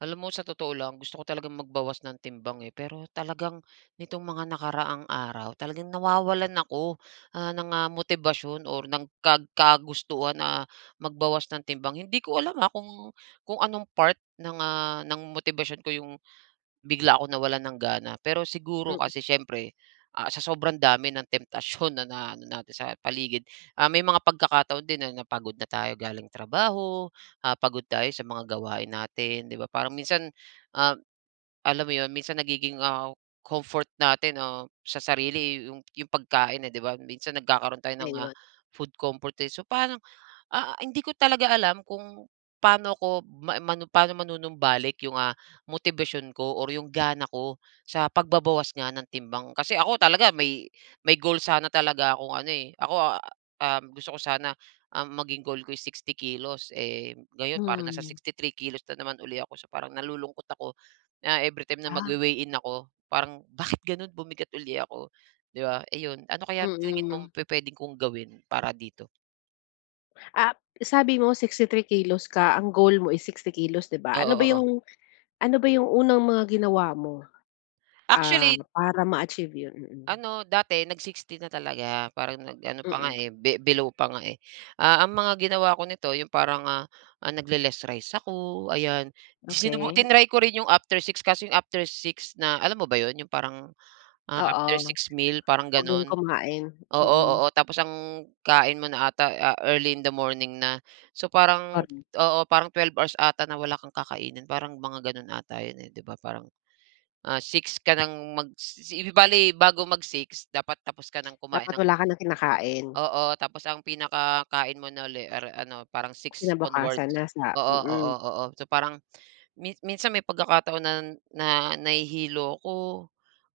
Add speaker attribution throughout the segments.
Speaker 1: Alam mo sa totoo lang, gusto ko talagang magbawas ng timbang, eh, pero talagang nitong mga nakaraang araw talagang nawawalan ako, ah, ng, ah, motibasyon or ng kag kagustuhan na magbawas ng timbang. Hindi ko alam ha, kung kung anong part ng, ah, ng motibasyon ko 'yong, bigla akong nawalan ng gana. Pero siguro
Speaker 2: Mm.
Speaker 1: kasi siyempre ah, sa sobrang dami ng temptasyon na na ano natin sa paligid. Ah, may mga pagkakataon din na napagod na tayo galing trabaho, ah, pagod tayo sa mga gawain natin, 'di ba, parang minsan, um, alam mo 'yon, minsan nagiging, ah, comfort natin, ah, sa sarili 'yong 'yong pagkain, eh, 'di ba? Minsan nagkakaroon tayo ng, ah,
Speaker 2: Ayun.
Speaker 1: food comfort, eh, so paano, ah, hindi ko talaga alam kung paano ako, ma manum paano manunumbalik 'yung, ah, motibasyon ko or 'yong gana ko sa pagbabawas nga ng timbang. Kasi ako talaga may may goal sana talaga akong ano, eh. Ako a um, gusto ko sana, um, maging goal ko is 60 kilos, eh, ngayon parang nasa
Speaker 2: Hmm.
Speaker 1: 63 kilos na naman uli ako. So parang nalulungkot ako na every time na
Speaker 2: Ah.
Speaker 1: magwe-weigh-in ako parang bakit gano'n bumigat uli ako, 'di ba, iyon. Ano kaya sa tingin
Speaker 2: Mm.
Speaker 1: mong pupuwedee kong gawin para dito?
Speaker 2: Ah, sabi mo 63 kilos ka. Ang goal mo ay 60 kilos, 'di ba?
Speaker 1: Oo,
Speaker 2: Ano ba
Speaker 1: oo.
Speaker 2: yung, ano ba yung unang mga ginawa mo, ah,
Speaker 1: Actually.
Speaker 2: para ma-achieve yun? Mm.
Speaker 1: Ano dati, nag-60 na talaga. Parang nag-ano pa nga,
Speaker 2: Mm.
Speaker 1: be below pa nga, eh. Ah, ang mga ginawa ko nito, yong parang, ah, nagle-less rice ako ayan. Sinubuk
Speaker 2: Okey.
Speaker 1: tinry ko rin yong after 6:00, kaso yong after 6:00 na alam mo ba 'yon, yong parang, ah,
Speaker 2: Oo,
Speaker 1: after 6:00 meal, parang
Speaker 2: huwag nang
Speaker 1: gano'n?
Speaker 2: kumain,
Speaker 1: Oo,
Speaker 2: mm.
Speaker 1: oo, tapos ang kain mo na 'ata, ah, early in the morning na. So parang,
Speaker 2: Parang
Speaker 1: oo, parang 12 hours 'ata na wala kang kakainin, parang mga gano'n 'ata 'yon, eh, di ba? Parang, ah, 6:00 ka ng magsi bali bago mag-6:00 dapat tapos ka ng kumain
Speaker 2: Dapat
Speaker 1: ng
Speaker 2: wala ka nang kinakain.
Speaker 1: oo, tapos ang pinaka kain mo na ulit, ar around, parang 6:00
Speaker 2: Kinabukasan
Speaker 1: onwards.
Speaker 2: na sa
Speaker 1: Oo, oo,
Speaker 2: mm.
Speaker 1: oo. So parang, minsan may pagkakataon na, na nahihilo ako.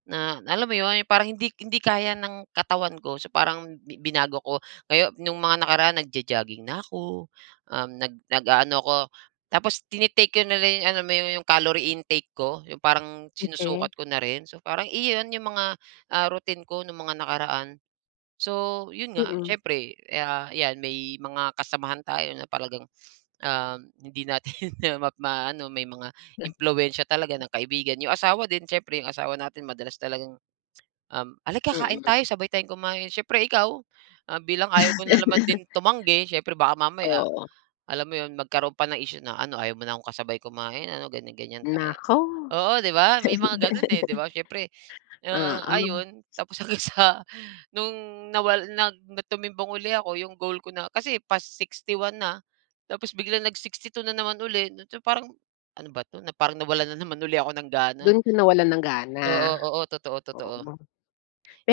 Speaker 1: Na alam mo 'yon, parang hindi hindi kaya ng katawan ko. So, parang bi binago ko. Ngayo nung mga nakaraan, nagjo-jogging na ako. Um, nag nag-aano ako tapos, tini-take ko na lang yong, alam mo yong calorie intake ko, yong parang
Speaker 2: Okey.
Speaker 1: sinusukat ko na rin. So, parang iyon 'yong mga, ah, routine ko nung mga nakaraan. So, 'yon nga,
Speaker 2: Mm.
Speaker 1: siyempre ya 'yan may mga kasamahan tayo na talagang, ah, hindi natin ma ma-aano. May mga impluwensiya talaga ng kaibigan. Yong asawa din siyempre, yong asawa natin, madalas talagang al ah, "Alika kain tayo.
Speaker 2: Mm.
Speaker 1: Sabay tayong kumain." Siyempre, ikaw bilang ayaw mo na naman din tumanggi. Siyempre baka mamaya
Speaker 2: Oo.
Speaker 1: alam mo 'yon, magkaroon pa ng issue na ano, "Ayaw mo na akong kasabay kumain, ano?" Ganyan-ganyan tayo.
Speaker 2: Naku!
Speaker 1: Oo,' di ba? May mga gano'n, eh, 'di ba? Siyempre, ah,
Speaker 2: Oo.
Speaker 1: ayun tapos hanggang sa nung nawala nag tumimbang uli ako. Yong goal ko na kasi pa-61 na, tapos biglang nag-62 na naman uli. So, parang ano ba 'to? Parang nawalan na naman ako ng gana.
Speaker 2: Do'n ka nawalan ng gana?
Speaker 1: Oo, oo, totoo, totoo.
Speaker 2: Oo,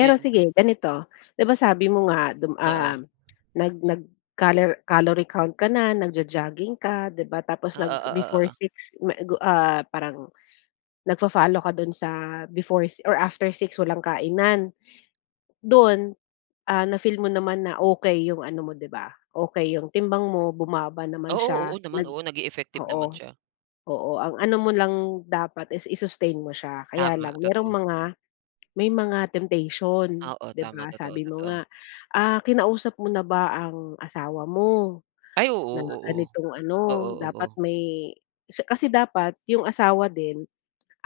Speaker 1: Yun
Speaker 2: sige ganito, 'di ba sabi mo nga dum ah,
Speaker 1: Oo.
Speaker 2: nag nag calor calorie count ka na. Nagjo-jogging ka, 'di ba? Tapos,
Speaker 1: Oo, oo,
Speaker 2: nag-before
Speaker 1: oo.
Speaker 2: 6:00 ma gu ah, parang nagfa-follow ka do'n sa before or after 6:00 walang kainan. Dun, ah, na-feel mo naman na okey yung ano mo, 'di ba, okey yung timbang mo. Bumaba naman siya.
Speaker 1: Oo, oo naman.
Speaker 2: Nag
Speaker 1: Oo, naging effective naman
Speaker 2: oo,
Speaker 1: siya.
Speaker 2: oo, ang ano mo lang dapat is i-sustain mo siya. Kaya
Speaker 1: Tama,
Speaker 2: lang, merong
Speaker 1: totoo.
Speaker 2: mga, may mga temptation,
Speaker 1: Oo,
Speaker 2: 'di
Speaker 1: tama.
Speaker 2: ba,
Speaker 1: Totoo,
Speaker 2: sabi mo
Speaker 1: totoo.
Speaker 2: nga. Ah, kinausap mo na ba ang asawa mo,
Speaker 1: Ay oo,
Speaker 2: na
Speaker 1: oo.
Speaker 2: ganitong
Speaker 1: Oo,
Speaker 2: ano dapat
Speaker 1: oo.
Speaker 2: may 'si kasi dapat yung asawa din,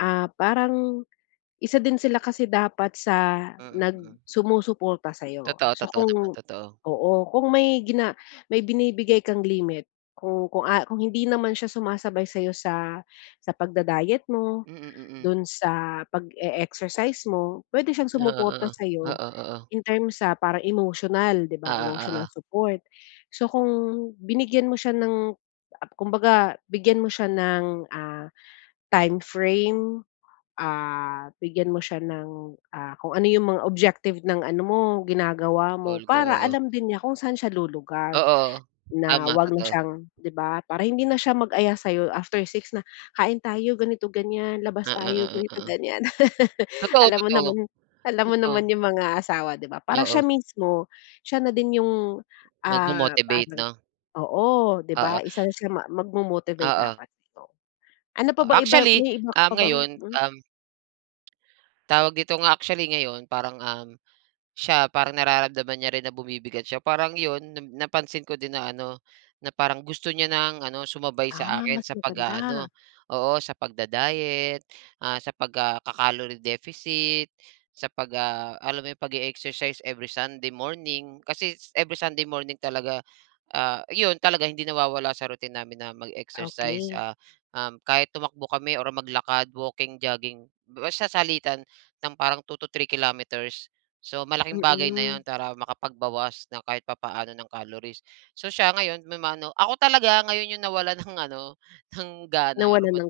Speaker 2: ah, parang isa din sila kasi dapat sa
Speaker 1: Mm.
Speaker 2: nag
Speaker 1: Hmm.
Speaker 2: sumusuporta sa'yo.
Speaker 1: Totoo.
Speaker 2: So,
Speaker 1: Totoo naman,
Speaker 2: kung,
Speaker 1: totoo.
Speaker 2: oo, kung may gina may binibigay kang limit kung kung, ah, kung hindi naman siya sumasabay sa sa pagda-diet mo.
Speaker 1: Mm mm.
Speaker 2: Dun sa pag-e-exercise mo, pwede siyang
Speaker 1: Oo,
Speaker 2: sumuporta
Speaker 1: oo.
Speaker 2: sa'yo
Speaker 1: Oo, oo.
Speaker 2: in terms sa parang emosyonal 'di
Speaker 1: Oo
Speaker 2: ba, emotional
Speaker 1: oo.
Speaker 2: support. So, kung binigyan mo siya ng ap kumbaga bigyan mo siya ng, ah, time frame. Ah, bigyan mo siya ng, ah, kung ano yung mga objective ng ano mo ginagawa mo.
Speaker 1: Goal ko.
Speaker 2: Para
Speaker 1: Oo.
Speaker 2: alam din niya kung saan siya lulugar.
Speaker 1: Oo.
Speaker 2: Na
Speaker 1: Tama
Speaker 2: huwag na
Speaker 1: totoo.
Speaker 2: siyang 'di ba, para hindi na siya mag-aya sa'yo after 6:00 na, "Kain tayo, ganito-ganyan. Labas tayo,
Speaker 1: Oo, oo.
Speaker 2: ganito-ganyan."
Speaker 1: Totoo,
Speaker 2: Alam mo
Speaker 1: totoo.
Speaker 2: naman, alam mo naman
Speaker 1: Totoo.
Speaker 2: yung mga asawa 'di ba? Para siya
Speaker 1: Oo.
Speaker 2: mismo, siya na din yung, ah,
Speaker 1: Nagmo-motivate
Speaker 2: parang
Speaker 1: no?
Speaker 2: oo, 'di
Speaker 1: Oo.
Speaker 2: ba? Isa na siya ma magmo-motivate
Speaker 1: Oo.
Speaker 2: dapat dito. Ano pa bang ibang,
Speaker 1: Actually,
Speaker 2: may iba ka
Speaker 1: ah,
Speaker 2: pa bang,
Speaker 1: ngayon,
Speaker 2: hmm
Speaker 1: um. Tawag dito nga, actually ngayon, parang, um, siya parang nararamdaman niya rin na bumibigat siya. Parang, 'yon na napansin ko din na ano, na parang gusto niya nang ano, sumabay sa
Speaker 2: Ah,
Speaker 1: akin
Speaker 2: mas
Speaker 1: sa pag-aano
Speaker 2: maganda.
Speaker 1: Oo, sa pagda-diet, ah, sa pag ah ...kaka-calorie deficit. Sa pag ah, alam mo yong pag-e-exercise every sunday morning. Kasi, every sunday morning talaga, ah, 'yon talaga, hindi nawawala sa routine namin na mag-exercise.
Speaker 2: Okey.
Speaker 1: Ah, um, kahit tumakbo kami or maglakad, walking, jogging, basta salitan ng parang 2-3 kilometers. So, malaking bagay na
Speaker 2: Mm.
Speaker 1: 'yon, para makapagbawas ng kahit papaano, ng calories. So, siya ngayon may ma-ano Ako talaga ngayon, yong nawalan ng ano, ng gana,
Speaker 2: Nawalan ng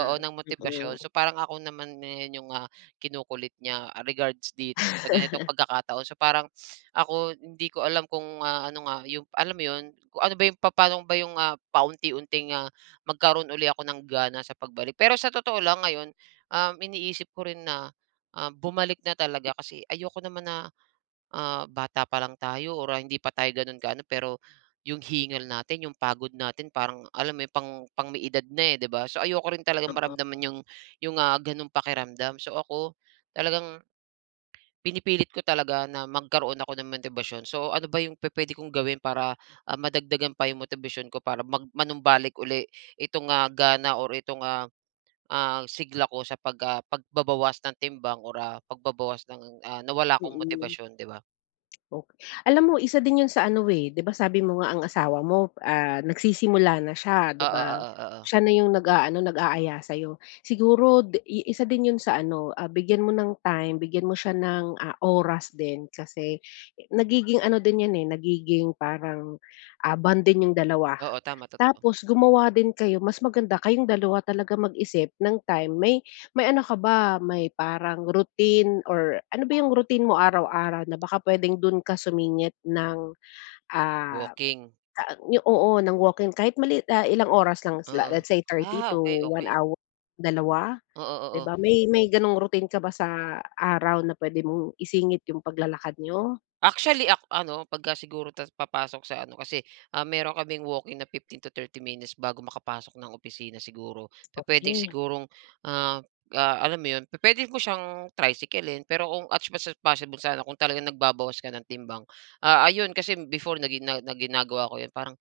Speaker 1: oo, ng motibasyon.
Speaker 2: Mm.
Speaker 1: So, parang ako naman na yung, ah, ang kinukulit niya, ah, regards dito sa ganitong pagkakataon. So parang, ako hindi ko alam kung, ah, ano nga yung alam mo yun, kung ano ba yung, papano ba yung, ah, paunti-unti, ah, magkaroon uli ako ng gana sa pagbalik. Pero, sa totoo lang ngayon, um, iniisip ko rin na, ah, bumalik na talaga. Kasi ayoko naman na, ah, bata pa lang tayo or ah, hindi pa tayo gano'n ka-ano pero, yong hingal natin, yong pagod natin, parang alam mo yong pang pang may edad na, eh, di ba? So, ayoko rin talagang maramdaman
Speaker 2: Oo.
Speaker 1: yong yong, ah, ganong pakiramdam. So ako, talagang pinipilit ko talaga na magkaroon ako ng motibasyon. So, ano ba yung pupuwede kong gawin para, ah, madagdagan pa yung motibasyon ko, para mag manumbalik uli itong, ah, gana or ito, ah, ah, sigla ko sa pag ah, pagbabawas ng timbang or, ah, pagbabawas ng, ah, nawala kong
Speaker 2: Mm,
Speaker 1: motibasyon, 'di ba?
Speaker 2: ok alam mo, isa din 'yon sa ano, eh 'di ba sabi mo nga, ang asawa mo, ah, nagsisimula na siya, 'di
Speaker 1: Oo,
Speaker 2: ba?
Speaker 1: oo.
Speaker 2: Siya na yong nag-a-ano, nag-a-aya sa'yo. Siguro, di isa din 'yon sa ano, bigyan mo ng time, bigyan mo siya ng, ah, oras din. Kasi, nagiging ano din 'yan, nagiging parang, ah, bonding niyong dalawa.
Speaker 1: Oo. Tama, totoo.
Speaker 2: Tapos, gumawa din kayo mas maganda kayong dalawa talaga mag-isip ng time. May may ano ka ba, may parang routine or ano ba yong routine mo araw-araw, na baka puwedeng do'n ka sumingit ng, ah,
Speaker 1: Walking.
Speaker 2: oo, ng walking? Kahit maliit ilang oras lang. Is la
Speaker 1: Oo.
Speaker 2: let's say 30
Speaker 1: Ah,
Speaker 2: to 1
Speaker 1: okey-okey.
Speaker 2: hour, 2
Speaker 1: Oo,
Speaker 2: 'di
Speaker 1: oo.
Speaker 2: ba? May may ganong routine ka ba sa araw na puwede mong isingit yong paglalakad niyo?
Speaker 1: Actually, ak ano 'pagka siguro tas papasok sa ano kasi, ah, meron kaming walking na 15-30 minutes bago makapasok ng opisina, siguro. Pupuwedeng
Speaker 2: Okey.
Speaker 1: sigurong, ah, ah, alam mo 'yon pupuwede mo siyang tricycle-in. Pero kung as much as possible sana, kung talagang nagbabawas ka ng timbang. Ah, ayun kasi before na ginaga na ginagawa ko 'yon, parang,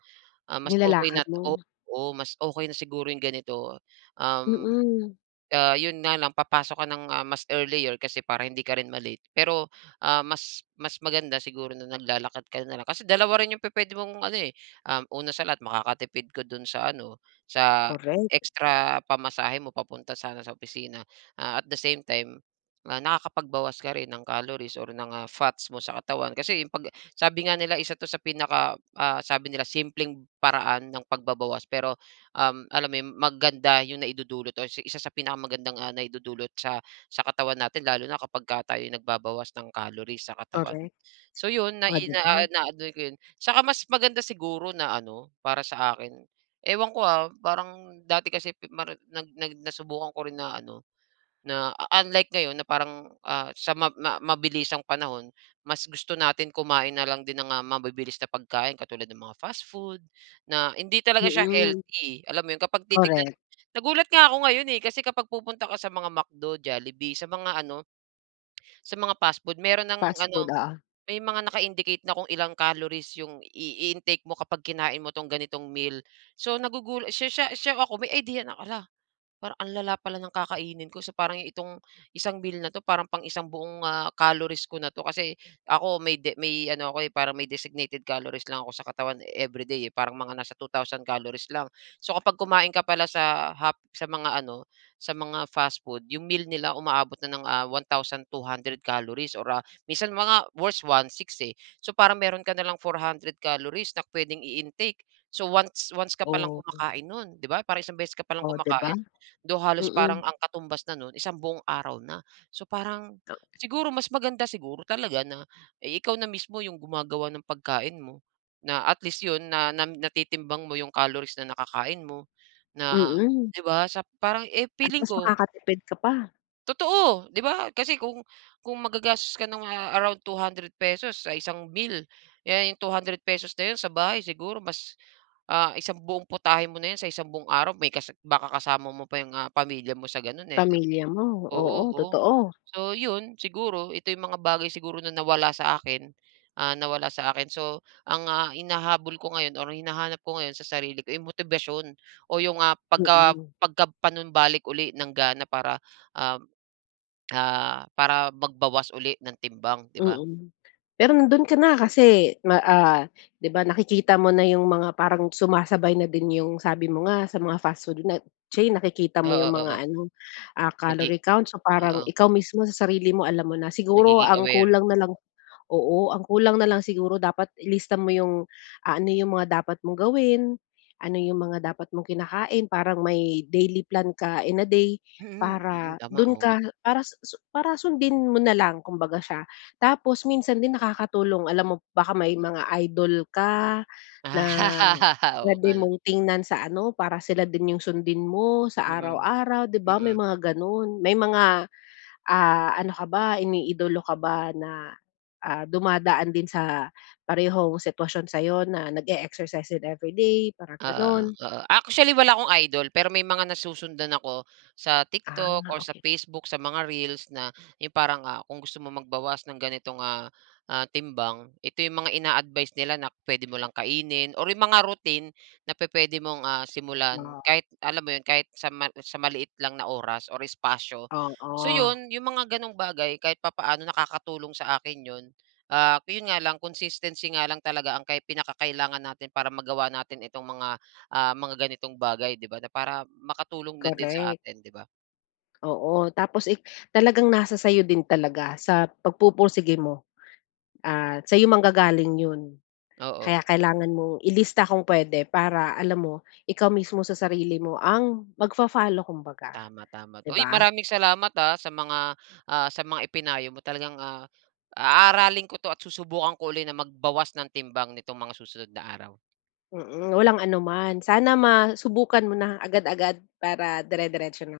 Speaker 1: ah, mas okey na
Speaker 2: Nilalakad mo?
Speaker 1: oo, oo, mas okey na siguro yong ganito. Um,
Speaker 2: Mm.
Speaker 1: ah 'yon nga lang papasok ka ng mas earlier, kasi para hindi ka rin ma-late. Pero, ah, mas mas maganda siguro na naglalakad ka na lang. Kasi dalawa rin yong pupuwede mong ano eh Um, una sa lahat makakatipid ko do'n sa ano, sa
Speaker 2: Correct.
Speaker 1: extra pamasahe mo papunta sana sa opisina. Ah, at the same time, nakakapagbawas ka rin ng calories or ng fats mo sa katawan. Kasi, 'pag sabi nga nila, "Isa ito sa pinaka ah," sabi nila "...simpleng paraan ng pagbabawas." Pero, um, alam mo maganda yong naidudulot o isa sa pinakamagandang naidudulot sa sa katawan natin lalo na kapagka tayo'y nagbabawas ng calories sa katawan.
Speaker 2: Correct.
Speaker 1: So, 'yon
Speaker 2: Oh,
Speaker 1: nai
Speaker 2: di
Speaker 1: ah,
Speaker 2: ba?
Speaker 1: na ano 'ko 'yon Saka mas maganda siguro na ano, para sa akin, ewan ko, ah parang dati kasi mari nag nag nasubukan ko rin na ano na unlike ngayon na parang, ah, sa mab ma mabilisang panahon. Mas gusto natin kumain na lang din ng, ah, mabibilis na pagkain, katulad ng mga fast food, na hindi talaga siya
Speaker 2: Mm.
Speaker 1: healthy, alam mo yun na kapag titignan.
Speaker 2: Correct.
Speaker 1: Nagulat nga ako ngayon, eh, kasi kapag pupunta ka sa mga McDo, Jollibee, sa mga ano, sa mga fastfood, meron ng
Speaker 2: Fastfood,
Speaker 1: ano,
Speaker 2: oo.
Speaker 1: may mga naka-indicate na kung ilang calories yong i-intake mo kapag kinain mo itong ganitong meal. So, nagugulat siya siya siya ako may idea na, "Hala, parang ang lala pala ng kakainin ko. So, parang itong isang meal na 'to, parang pang isang buong, ah calories ko na 'to." Kasi ako, may de may ano ako, eh, parang may designated calories lang ako sa katawan every day, eh. Parang mga nasa 2000 calories lang. So, kapag kumain ka pala sa hap sa mga ano sa mga fastfood, 'yong meal nila umaabot na ng, ah, 1200 calories, or ah, minsan mga worst, 1600, eh. So, parang meron ka na lang 400 calories na puwedeng i-intake. So, once once ka palang
Speaker 2: Oh.
Speaker 1: kumakain no'n, di ba? Parang isang beses ka pa lang
Speaker 2: Oh, 'di ba?
Speaker 1: kumakain. Though, halos parang
Speaker 2: Mm.
Speaker 1: ang katumbas na no'n isang buong araw na. So parang,
Speaker 2: Okey.
Speaker 1: siguro mas maganda siguro talaga na, eh, ikaw na mismo 'yong gumagawa ng pagkain mo. Na at least 'yon, na nam natitimbang mo yong calories na nakakain mo. Na,
Speaker 2: Mm.
Speaker 1: 'di ba, sa parang, eh,
Speaker 2: At,
Speaker 1: feeling
Speaker 2: mas
Speaker 1: ko.
Speaker 2: makakatipid ka pa.
Speaker 1: Totoo. 'Di ba kasi kung kung maggagastos ka ng, ah, around 200 pesos sa isang bill, eh, yung 200 pesos na 'yon, sa bahay siguro mas, ah, isang buong putahe mo na 'yon sa isang buong araw. May kasa baka kasama mo pa yung, ah, pamilya mo sa, gano'n, eh, di ba?
Speaker 2: Pamilya mo,
Speaker 1: Oo,
Speaker 2: oo,
Speaker 1: oo,
Speaker 2: totoo.
Speaker 1: so 'yon siguro. Ito yung mga bagay siguro na nawala sa akin, ah, nawala sa akin. So, ang, ah, hinahabol ko ngayon or hinahanap ko ngayon sa sarili ko, eh, motibasyon o yung, ah, pagka
Speaker 2: Mm.
Speaker 1: pagka panumbalik uli ng gana para, ah, ah, para magbawas uli ng timbang, di ba?
Speaker 2: Mm. Pero nandun ka na, kasi ma ah, 'di ba nakikita mo na yung mga parang sumasabay na din yung sabi mo nga, sa mga fast food na, chain, nakikita mo yung
Speaker 1: Oo, oo.
Speaker 2: mga ano, ah,
Speaker 1: Nag-i
Speaker 2: calorie count. So, parang
Speaker 1: oo.
Speaker 2: ikaw mismo, sa sarili mo, alam mo na. Siguro
Speaker 1: Nagiging
Speaker 2: ang
Speaker 1: aware.
Speaker 2: kulang na lang oo, ang kulang na lang siguro dapat ilista mo yung ah, ano yung mga dapat mong gawin, ano yung mga dapat mong kinakain, parang may daily plan ka in a day,
Speaker 1: Mm, mm,
Speaker 2: para
Speaker 1: tama.
Speaker 2: dun
Speaker 1: Oo nga.
Speaker 2: ka, para susu para sundin mo na lang kumbaga siya. Tapos minsan din nakakatulong alam mo baka may mga idol ka na
Speaker 1: Ah, oo
Speaker 2: puwede
Speaker 1: nga 'no.
Speaker 2: mong tingnan sa ano, para sila din yung sundin mo sa
Speaker 1: Mm,
Speaker 2: araw-araw, di ba may
Speaker 1: mm.
Speaker 2: mga ganun. May mga, ah, ano ka ba, iniidolo ka ba na, ah, dumadaan din sa parehong sitwasyon sa'yo na nag-e-exercise din every day, parang
Speaker 1: Oo,
Speaker 2: ganun?
Speaker 1: oo. Actually, wala akong idol. Pero may mga nasusundan ako sa TikTok
Speaker 2: Ah,
Speaker 1: o sa
Speaker 2: okey.
Speaker 1: Facebook, sa mga reels na yung parang, ah, kung gusto mo magbawas ng ganitong, ah, ah, timbang, ito yung mga ina-advice nila na puwede mo lang kainin or yung mga routine na pu-puwede mong, ah, simulan.
Speaker 2: Ma
Speaker 1: Kahit alam mo 'yon, kahit sa ma sa maliit lang na oras or espasyo. So
Speaker 2: Oo.
Speaker 1: 'yon, yung mga gano'ng bagay kahit papaano, nakakatulong sa akin 'yon. Ah, yun nga lang, consistency nga lang talaga ang kai pinaka-kailangan natin para magawa natin itong mga, ah, mga ganitong bagay di ba, na para makatulong na din sa
Speaker 2: Korek.
Speaker 1: atin, di ba?
Speaker 2: Oo. Tapos, eh, talagang nasa sa'yo din talaga, sa pagpupursige mo. Ah, sa'yo manggagaling 'yon. Kaya
Speaker 1: Oo.
Speaker 2: kailangan mong ilista kung puwede, para alam mo, ikaw mismo sa sarili mo ang magfa-follow kumbaga,
Speaker 1: Tama, tama.
Speaker 2: 'di
Speaker 1: Uy,
Speaker 2: ba?
Speaker 1: maraming salamat, ah, sa mga, ah, sa mga ipinayo mo. Talagang, ah, aaralin ko 'to at susubukan ko uli na magbawas ng timbang nitong mga susunod na araw.
Speaker 2: Mm, walang anuman. Sana masubukan mo na agad-agad, para dire-diretso na.